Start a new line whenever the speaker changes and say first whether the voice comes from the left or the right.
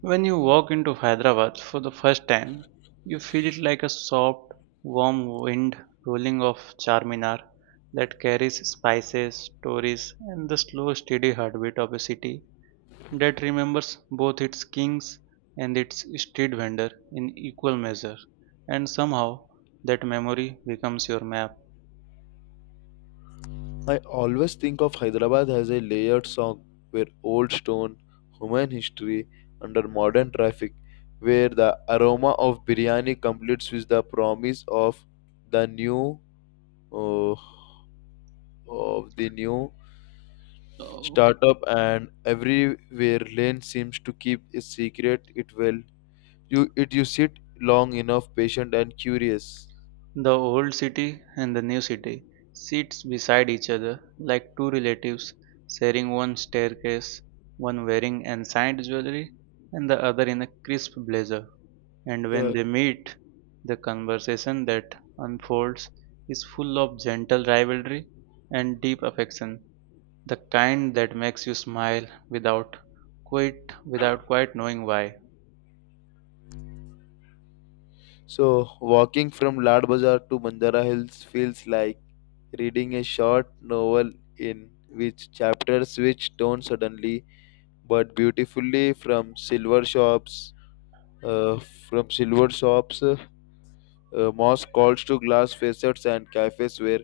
right: When you walk into Hyderabad for the first time, you feel it like a soft, warm wind rolling off Charminar that carries spices, stories, and the slow, steady heartbeat of a city that remembers both its kings and its street vendor in equal measure. And somehow, that memory becomes your map.
left: I always think of Hyderabad as a layered song where old stone, human history under modern traffic, where the aroma of biryani completes with the promise the new uh, of the new startup and everywhere lane seems to keep a secret it well you sit long enough patient and curious.
right: The old city and the new city sits beside each other like two relatives sharing one staircase, one wearing ensigned jewelry and the other in a crisp blazer. And when
left: Yeah.
right: they meet, the conversation that unfolds is full of gentle rivalry and deep affection, the kind that makes you smile without quite knowing why.
left: So, walking from Lad Bazaar to Mandara Hills feels like reading a short novel in which chapters switch tone suddenly but beautifully from silver shops, uh, from silver shops, uh, mosque calls to glass facades and cafes where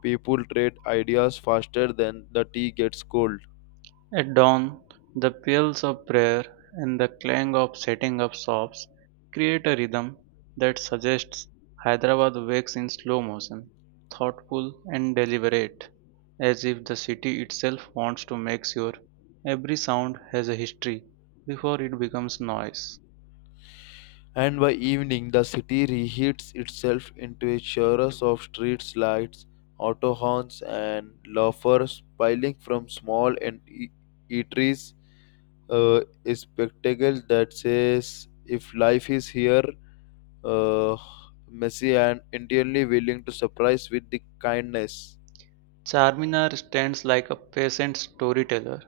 left: people trade ideas faster than the tea gets cold.
right: At dawn, the peals of prayer and the clang of setting up shops create a rhythm that suggests Hyderabad wakes in slow motion, thoughtful and deliberate, as if the city itself wants to make sure every sound has a history before it becomes noise.
left: And by evening the city reheats itself into a chorus of street lights, auto horns, and laughers piling from eateries. A spectacle that says, if life is here, uh, messy and entirely willing to surprise with the kindness.
right: Charminar stands like a patient storyteller,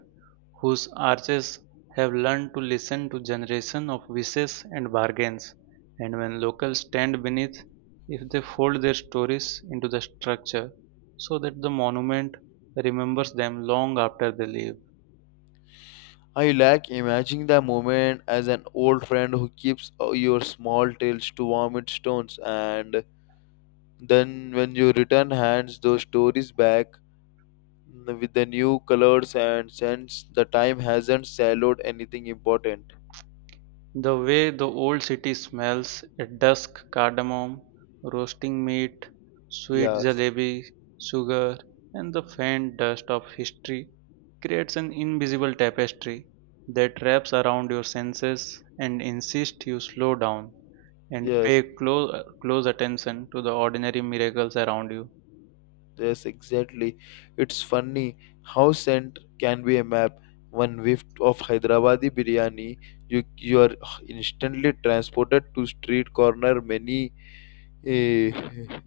right: whose arches have learned to listen to generations of wishes and bargains, and when locals stand beneath, if they fold their stories into the structure so that the monument remembers them long after they leave.
left: I like imagining the moment as an old friend who keeps your small tales to vomit tones and then, when you return, hands those stories back with the new colors and scents. The time hasn't swallowed anything important.
right: The way the old city smells at dusk cardamom, roasting meat, sweet
left: Yes,
right: jalebi, sugar, and the faint dust of history creates an invisible tapestry that wraps around your senses and insists you slow down and
left: yes,
right: pay close attention to the ordinary miracles around you.
left: yes, exactly. It's funny how scent can be a map. One whiff of Hyderabadi biryani, you are instantly transported to street corner. Many eh,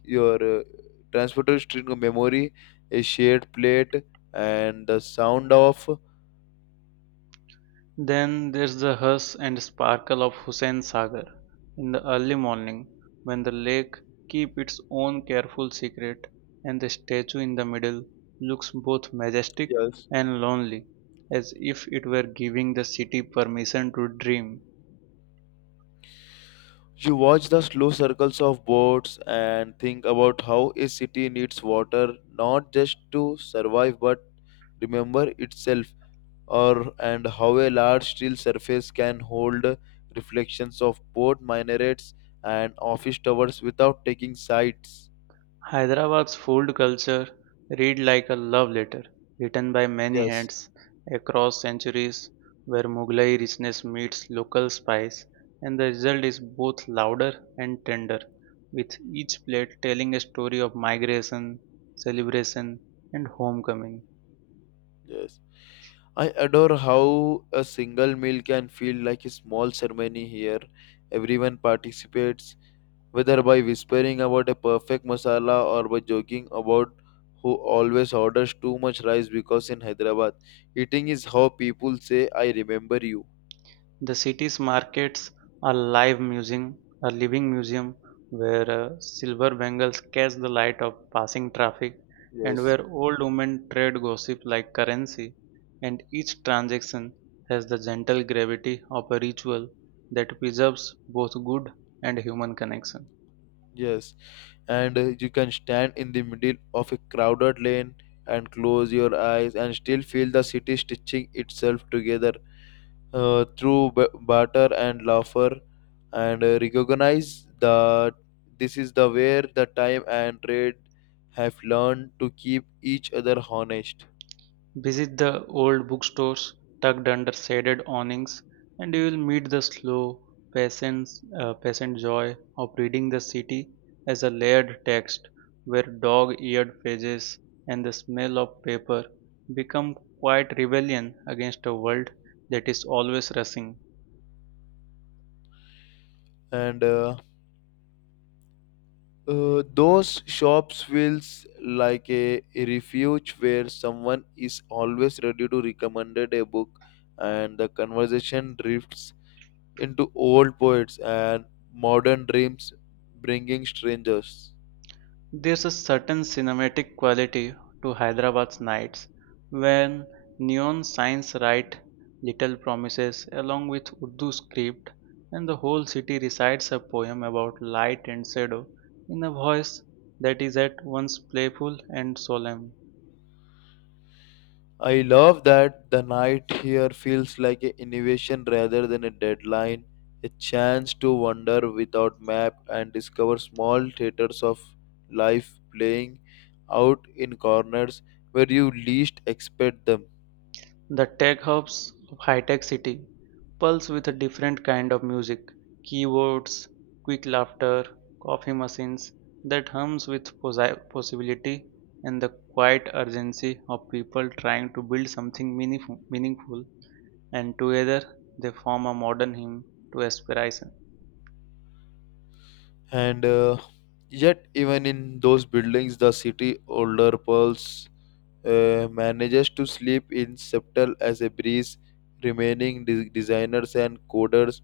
left: your Transported to street memory, a shared plate, and the sound of
right: Then there's the hush and sparkle of Hussain Sagar in the early morning when the lake keeps its own careful secret and the statue in the middle looks both majestic
left: yes.
right: and lonely as if it were giving the city permission to dream.
left: You watch the slow circles of boats and think about how a city needs water not just to survive but remember itself, or and how a large steel surface can hold reflections of port minarets and office towers without taking sides.
right: Hyderabad's food culture read like a love letter written by many
left: Yes,
right: hands across centuries where Mughlai richness meets local spice and the result is both louder and tender with each plate telling a story of migration, celebration and homecoming.
left: yes. I adore how a single meal can feel like a small ceremony here. Everyone participates whether by whispering about a perfect masala or by joking about who always orders too much rice because in Hyderabad, eating is how people say, I remember you.
right: The city's markets a living museum where silver bangles catch the light of passing traffic and
left: Yes,
right: where old women trade gossip like currency, and each transaction has the gentle gravity of a ritual that preserves both good and human connection.
left: yes. And you can stand in the middle of a crowded lane and close your eyes and still feel the city stitching itself together, through barter and laughter, and recognize that this is the where the time and trade have learned to keep each other honest.
right: Visit the old bookstores tucked under shaded awnings, and you will meet the slow, patient, patient joy of reading the city as a layered text where dog eared pages and the smell of paper become quite rebellion against a world that is always rushing.
left: And Those shops feels like a refuge where someone is always ready to recommend a book and the conversation drifts into old poets and modern dreams, bringing strangers.
right: There's a certain cinematic quality to Hyderabad's nights when neon signs write little promises along with Urdu script and the whole city recites a poem about light and shadow in a voice that is at once playful and solemn.
left: I love that the night here feels like an innovation rather than a deadline, a chance to wander without map and discover small theaters of life playing out in corners where you least expect them.
right: The tech hubs of high-tech city pulse with a different kind of music, keyboards, quick laughter, coffee machines that hums with possibility and the quiet urgency of people trying to build something meaningful and together they form a modern hymn to aspiration.
left: And Yet, even in those buildings, the city older pulse manages to sleep in subtle as a breeze, remaining designers and coders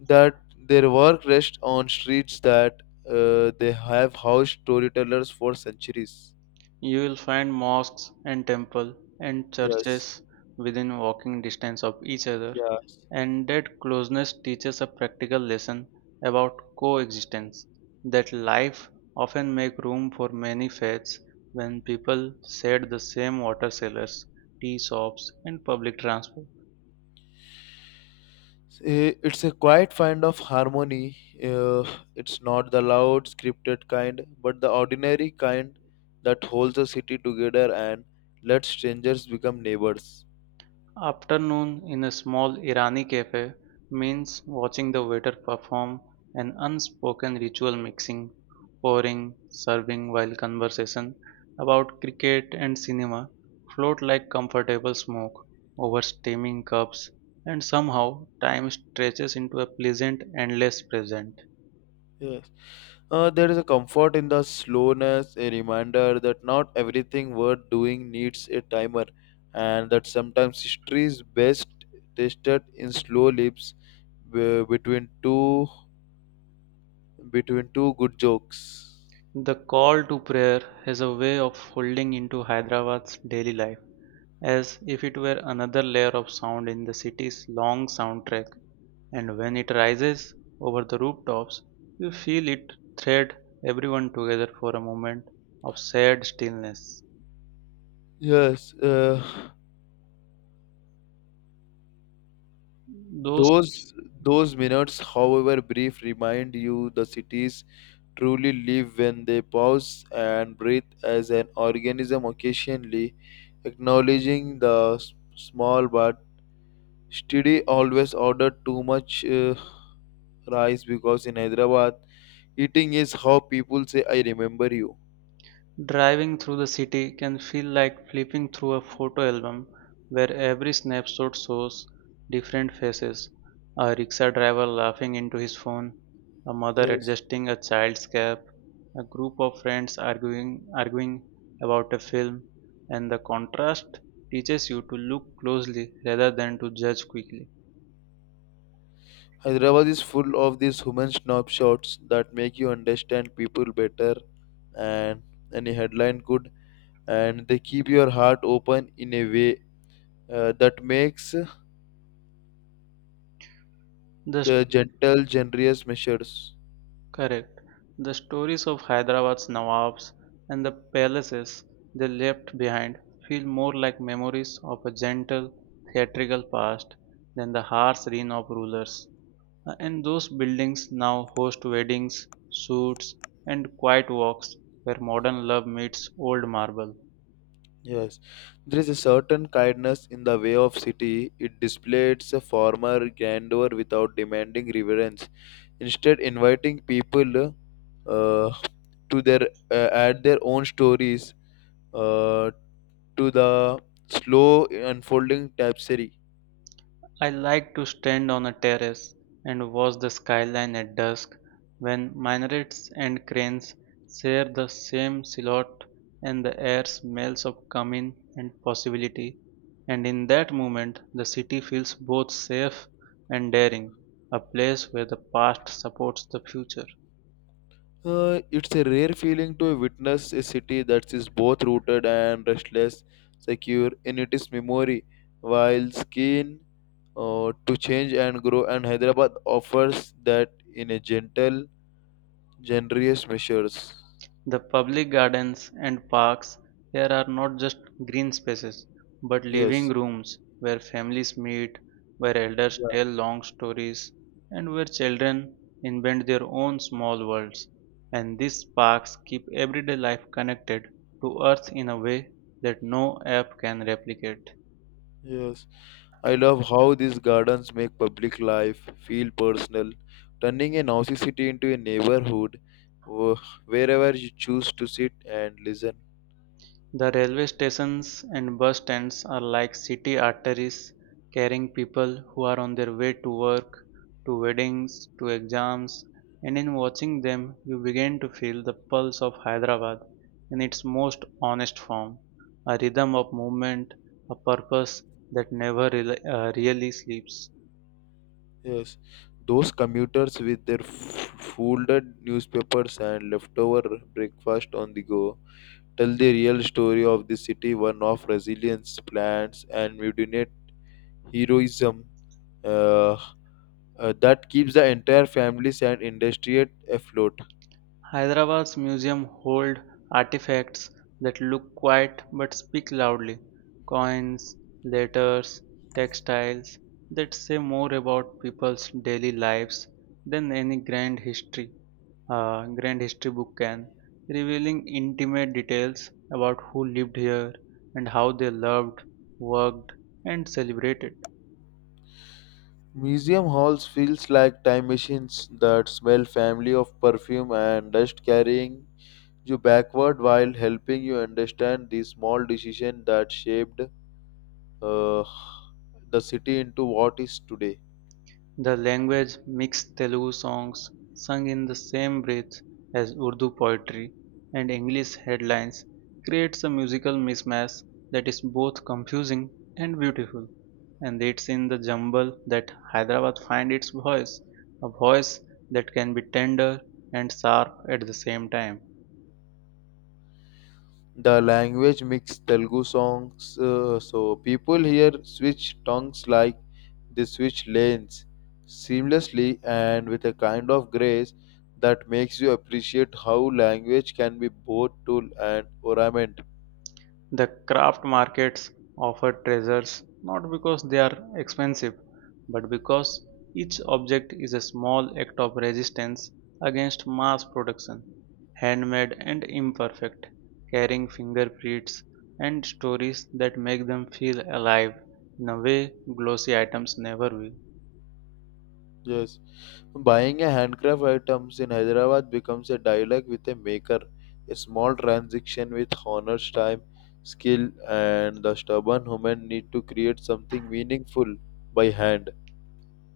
left: that their work rests on streets that they have housed storytellers for centuries.
right: You will find mosques and temples and
left: Yes,
right: churches within walking distance of each other,
left: yes.
right: and that closeness teaches a practical lesson about coexistence, that life often make room for many faiths when people share the same water sellers, tea shops, and public transport.
left: It's a quiet kind of harmony. Uh, it's not the loud, scripted kind, but the ordinary kind that holds a city together and lets strangers become neighbors.
right: Afternoon in a small Irani cafe means watching the waiter perform an unspoken ritual mixing, pouring, serving while conversation about cricket and cinema float like comfortable smoke over steaming cups, and somehow time stretches into a pleasant endless present.
left: Yeah. There is a comfort in the slowness, a reminder that not everything worth doing needs a timer, and that sometimes history is best tasted in slow lips be- between two between two good jokes.
right: The call to prayer has a way of folding into Hyderabad's daily life as if it were another layer of sound in the city's long soundtrack. And when it rises over the rooftops, you feel it thread everyone together for a moment of sad stillness.
left: Yes,
right: Those
left: those those minutes, however brief, remind you the cities truly live when they pause and breathe as an organism, occasionally acknowledging the small but steady always ordered too much rice because in Hyderabad, eating is how people say, I remember you.
right: Driving through the city can feel like flipping through a photo album where every snapshot shows different faces, a rickshaw driver laughing into his phone, a mother
left: Yes.
right: adjusting a child's cap, a group of friends arguing about a film, and the contrast teaches you to look closely rather than to judge quickly.
left: Hyderabad is full of these human snapshots that make you understand people better and any headline could, and they keep your heart open in a way that makes
right: The
left: the gentle, generous measures.
right: Correct. The stories of Hyderabad's nawabs and the palaces they left behind feel more like memories of a gentle, theatrical past than the harsh reign of rulers. And those buildings now host weddings, suits, and quiet walks where modern love meets old marble.
left: Yes, there is a certain kindness in the way of city. It displays a former grandeur without demanding reverence. Instead, inviting people uh, to their add their own stories uh, to the slow unfolding tapestry.
right: I like to stand on a terrace and watch the skyline at dusk when minarets and cranes share the same silhouette and the air smells of cumin and possibility. And in that moment, the city feels both safe and daring, a place where the past supports the future.
left: It's a rare feeling to witness a city that is both rooted and restless, secure in its memory, while skin to change and grow, and Hyderabad offers that in a gentle, generous measures.
right: The public gardens and parks here are not just green spaces, but living
left: Yes,
right: rooms where families meet, where elders
left: yeah,
right: tell long stories, and where children invent their own small worlds. And these parks keep everyday life connected to earth in a way that no app can replicate.
left: yes. I love how these gardens make public life feel personal, turning a noisy city into a neighborhood wh- wherever you choose to sit and listen.
right: The railway stations and bus stands are like city arteries carrying people who are on their way to work, to weddings, to exams, and in watching them you begin to feel the pulse of Hyderabad in its most honest form, a rhythm of movement, a purpose that never really sleeps.
left: Yes, those commuters with their folded newspapers and leftover breakfast on the go tell the real story of the city, one of resilience, plans, and mutinate heroism uh, that keeps the entire families and industry afloat.
right: Hyderabad's museums hold artifacts that look quiet but speak loudly, coins, letters, textiles that say more about people's daily lives than any grand history book can, revealing intimate details about who lived here and how they loved, worked, and celebrated.
left: Museum halls feels like time machines that smell family of perfume and dust carrying you backward while helping you understand the small decision that shaped uh, the city into what is today.
right: The language mixed Telugu songs sung in the same breath as Urdu poetry and English headlines creates a musical mismatch that is both confusing and beautiful, and it's in the jumble that Hyderabad finds its voice, a voice that can be tender and sharp at the same time.
left: The language mix Telugu songs, so people here switch tongues like they switch lanes seamlessly and with a kind of grace that makes you appreciate how language can be both tool and ornament.
right: The craft markets offer treasures not because they are expensive, but because each object is a small act of resistance against mass production, handmade and imperfect, carrying fingerprints and stories that make them feel alive in a way glossy items never will.
left: Yes, buying a handcraft items in Hyderabad becomes a dialogue with a maker, a small transaction with honors time, skill, and the stubborn human need to create something meaningful by hand.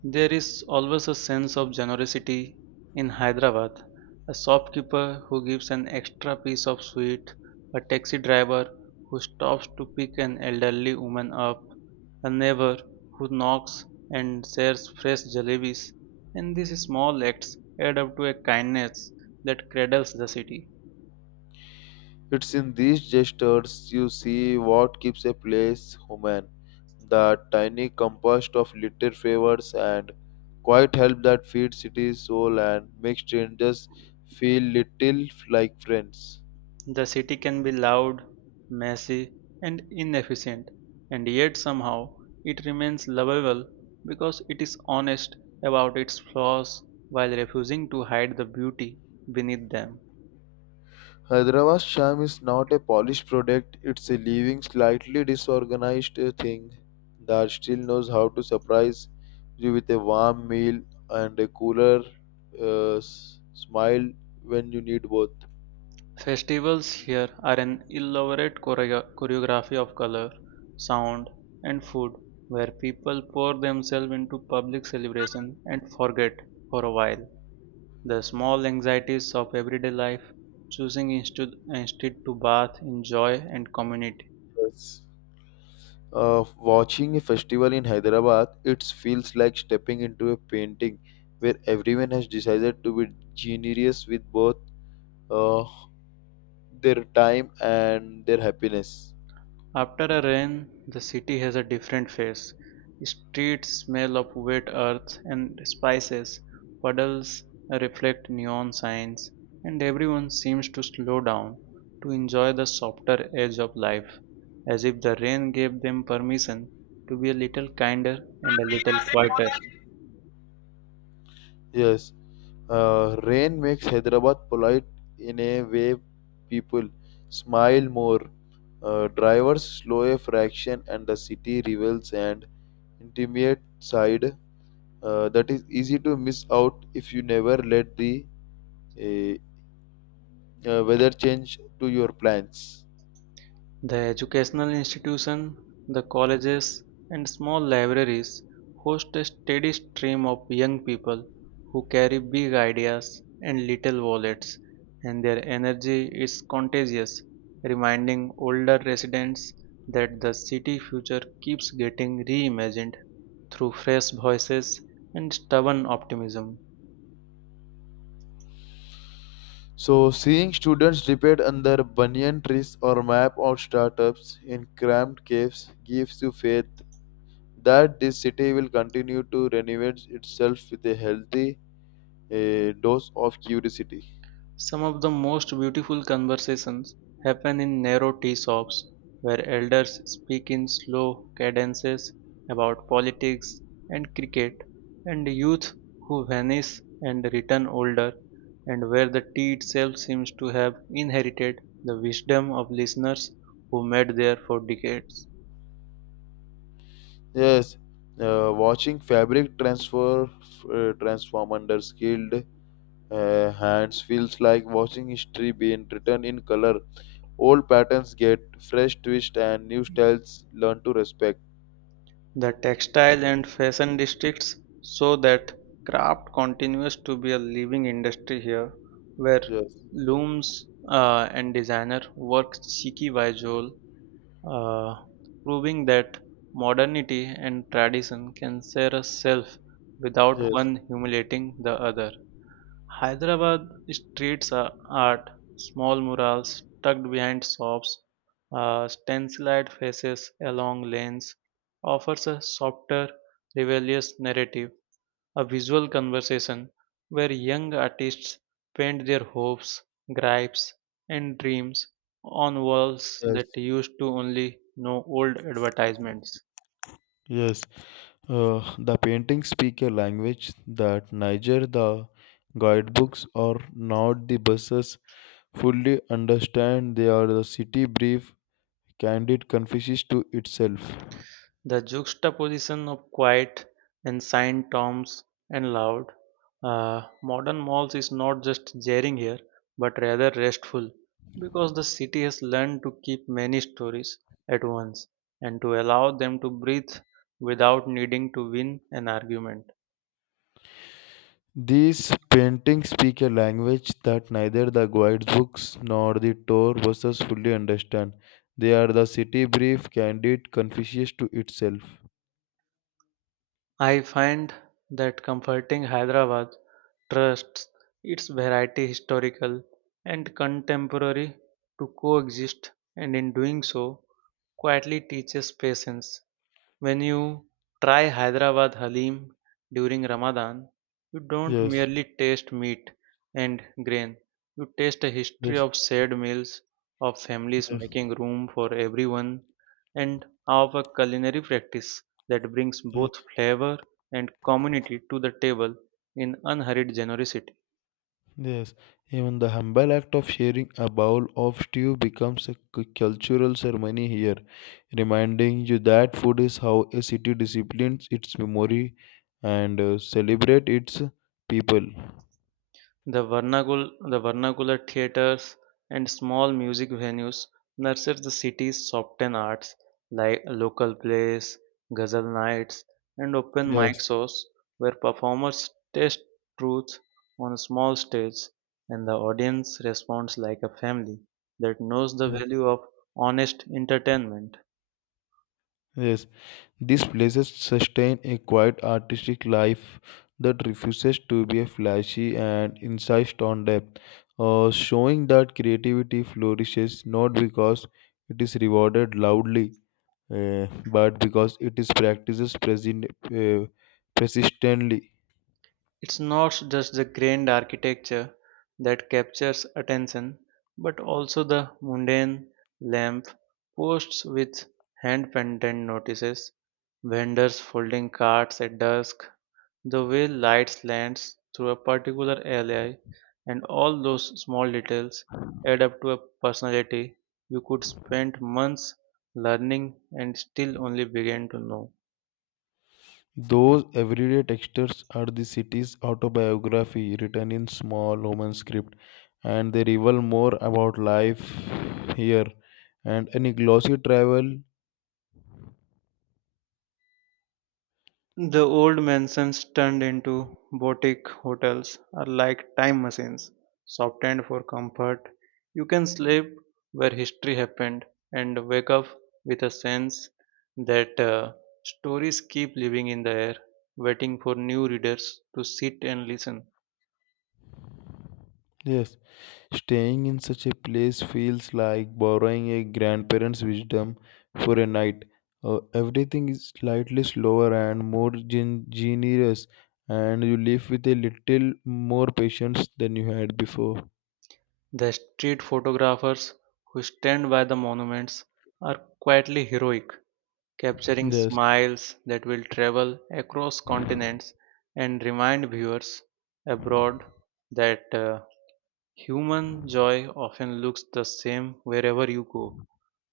right: There is always a sense of generosity in Hyderabad. A shopkeeper who gives an extra piece of sweet, a taxi driver who stops to pick an elderly woman up, a neighbor who knocks and shares fresh jalebis, and these small acts add up to a kindness that cradles the city.
left: It's in these gestures you see what keeps a place human, the tiny compost of little favors and quiet help that feeds city's soul and makes strangers feel little like friends.
right: The city can be loud, messy, and inefficient, and yet somehow it remains lovable because it is honest about its flaws while refusing to hide the beauty beneath them.
left: Hyderabad Sham is not a polished product, it's a living, slightly disorganized thing that still knows how to surprise you with a warm meal and a cooler smile when you need both.
right: Festivals here are an elaborate choreography of color, sound, and food where people pour themselves into public celebration and forget for a while the small anxieties of everyday life, choosing instead to bath in joy and community.
left: Yes. Watching a festival in Hyderabad, it feels like stepping into a painting where everyone has decided to be generous with both uh, their time and their happiness.
right: After a rain, the city has a different face. Streets smell of wet earth and spices, puddles reflect neon signs, and everyone seems to slow down to enjoy the softer edge of life, as if the rain gave them permission to be a little kinder and a little quieter.
left: Yes, rain makes Hyderabad polite in a way people smile more. Drivers slow a fraction, and the city reveals an intimate side that is easy to miss out if you never let the uh, weather change to your plans.
right: The educational institution, the colleges, and small libraries host a steady stream of young people who carry big ideas and little wallets, and their energy is contagious, reminding older residents that the city future keeps getting reimagined through fresh voices and stubborn optimism.
left: So, seeing students debate under banyan trees or map out startups in cramped caves gives you faith that this city will continue to renovate itself with a healthy dose of curiosity.
right: Some of the most beautiful conversations happen in narrow tea shops, where elders speak in slow cadences about politics and cricket, and youth who vanish and return older, and where the tea itself seems to have inherited the wisdom of listeners who made there for decades.
left: Yes, watching fabric transfer transform under skilled hands feels like watching history being written in color. Old patterns get fresh twist and new styles learn to respect.
right: The textile and fashion districts so that craft continues to be a living industry here, where
left: Yes,
right: looms and designer work cheeky by jowl, uh, proving that modernity and tradition can share a self without
left: yes,
right: one humiliating the other. Hyderabad streets are art, small murals tucked behind shops, stenciled faces along lanes, offers a softer, rebellious narrative, a visual conversation where young artists paint their hopes, gripes, and dreams on walls that
left: yes,
right: used to only know old advertisements.
left: yes. The paintings speak a language that neither the guidebooks or not the buses fully understand. They are the city brief, candid, confuses to itself.
right: The juxtaposition of quiet, ancient tombs, and loud, modern malls is not just jarring here, but rather restful, because the city has learned to keep many stories at once and to allow them to breathe without needing to win an argument.
left: These paintings speak a language that neither the guide books nor the tour buses fully understand. They are the city brief, candid, confucius to itself.
right: I find that comforting. Hyderabad trusts its variety, historical and contemporary, to coexist, and in doing so quietly teaches patience. When you try Hyderabad Haleem during Ramadan, you don't
left: Yes,
right: merely taste meat and grain, you taste a history
left: yes,
right: of shared meals, of families
left: yes,
right: making room for everyone, and of a culinary practice that brings
left: yes,
right: both flavor and community to the table in unhurried generosity.
left: yes. Even the humble act of sharing a bowl of stew becomes a cultural ceremony here, reminding you that food is how a city disciplines its memory and celebrate its people.
right: The vernacular theaters and small music venues nurture the city's soften arts like local plays, ghazal nights, and open mic
left: Yes,
right: shows where performers test truth on a small stage and the audience responds like a family that knows the
left: yes,
right: value of honest entertainment.
left: yes. These places sustain a quiet artistic life that refuses to be flashy and insists on depth, showing that creativity flourishes not because it is rewarded loudly, but because it is practiced present, persistently.
right: It's not just the grand architecture that captures attention, but also the mundane lamp posts with hand pendant notices, vendors folding carts at dusk, the way light lands through a particular alley, and all those small details add up to a personality you could spend months learning and still only begin to know.
left: Those everyday textures are the city's autobiography written in small Roman script, and they reveal more about life here and any glossy travel.
right: The old mansions turned into boutique hotels are like time machines, softened for comfort. You can sleep where history happened and wake up with a sense that stories keep living in the air, waiting for new readers to sit and listen.
left: Yes, staying in such a place feels like borrowing a grandparent's wisdom for a night. Everything is slightly slower and more generous, and you live with a little more patience than you had before.
right: The street photographers who stand by the monuments are quietly heroic, capturing
left: Yes,
right: smiles that will travel across continents and remind viewers abroad that human joy often looks the same wherever you go.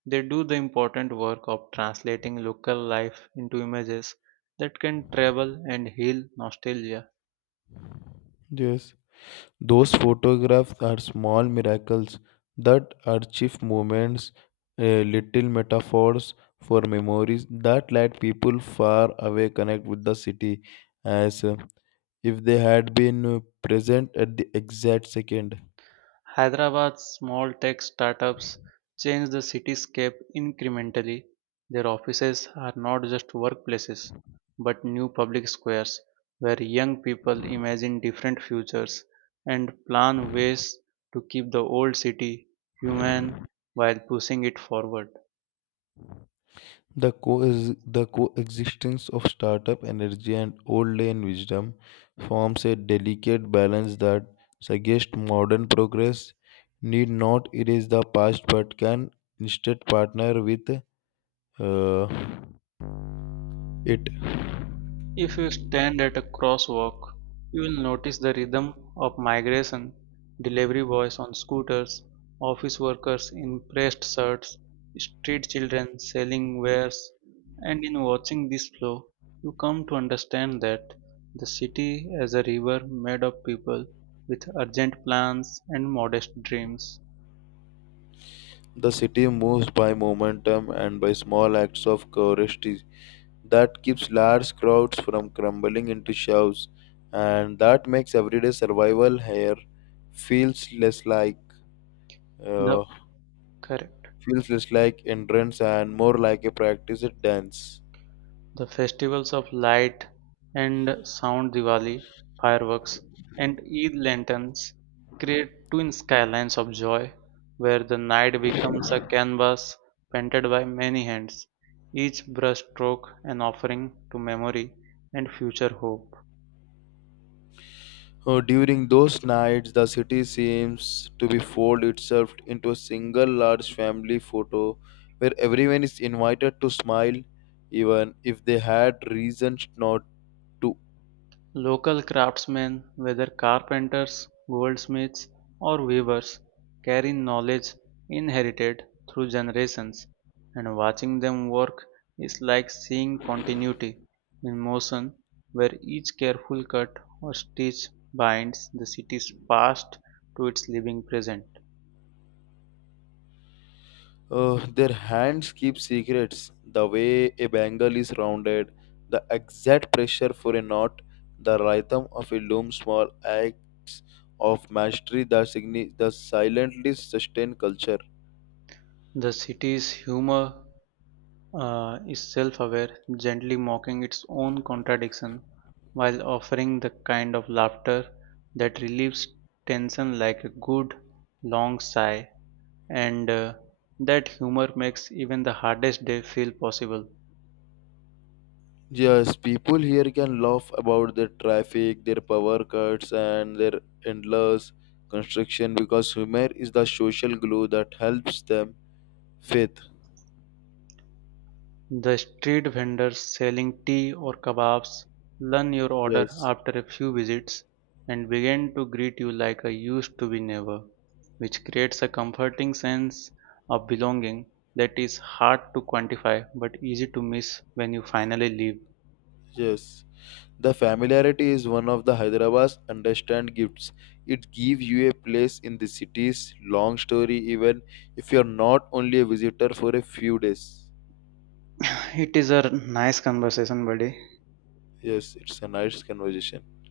right: They do the important work of translating local life into images that can travel and heal nostalgia.
left: yes. Those photographs are small miracles that archive moments, little metaphors for memories that let people far away connect with the city as. If they had been present at the exact second.
right: Hyderabad's small tech startups change the cityscape incrementally. Their offices are not just workplaces, but new public squares where young people imagine different futures and plan ways to keep the old city human while pushing it forward.
left: The coexistence of startup energy and old lane wisdom forms a delicate balance that suggests modern progress need not erase the past but can instead partner with uh, it.
right: If you stand at a crosswalk, you will notice the rhythm of migration, delivery boys on scooters, office workers in pressed shirts, street children selling wares, and in watching this flow, you come to understand that the city is a river made of people with urgent plans and modest dreams.
left: The city moves by momentum and by small acts of courage that keeps large crowds from crumbling into shows and that makes everyday survival here feels less like
right: The
left: uh,
right: Correct.
left: feels less like entrance and more like a practice at dance.
right: The festivals of light and sound, Diwali, fireworks, and Eid lanterns create twin skylines of joy where the night becomes a canvas painted by many hands, each brushstroke an offering to memory and future hope.
left: During those nights the city seems to be fold itself into a single large family photo where everyone is invited to smile even if they had reasons not to.
right: Local craftsmen, whether carpenters, goldsmiths, or weavers, carry knowledge inherited through generations, and watching them work is like seeing continuity in motion, where each careful cut or stitch binds the city's past to its living present.
left: Their hands keep secrets. The way a bangle is rounded, the exact pressure for a knot, the rhythm of a loom, small acts of mastery that, that silently sustain culture.
right: The city's humor is self aware, gently mocking its own contradiction while offering the kind of laughter that relieves tension like a good long sigh, and that humor makes even the hardest day feel possible.
left: Yes, people here can laugh about their traffic, their power cuts, and their endless construction because humor is the social glue that helps them. Faith.
right: The street vendors selling tea or kebabs learn your order
left: Yes.
right: after a few visits and begin to greet you like a used to be never, which creates a comforting sense of belonging that is hard to quantify but easy to miss when you finally leave.
left: Yes, the familiarity is one of the Hyderabad's understand gifts. It gives you a place in the city's long story, even if you're not only a visitor for a few days.
right: It is a nice conversation, buddy.
left: Yes, it's a nice conversation.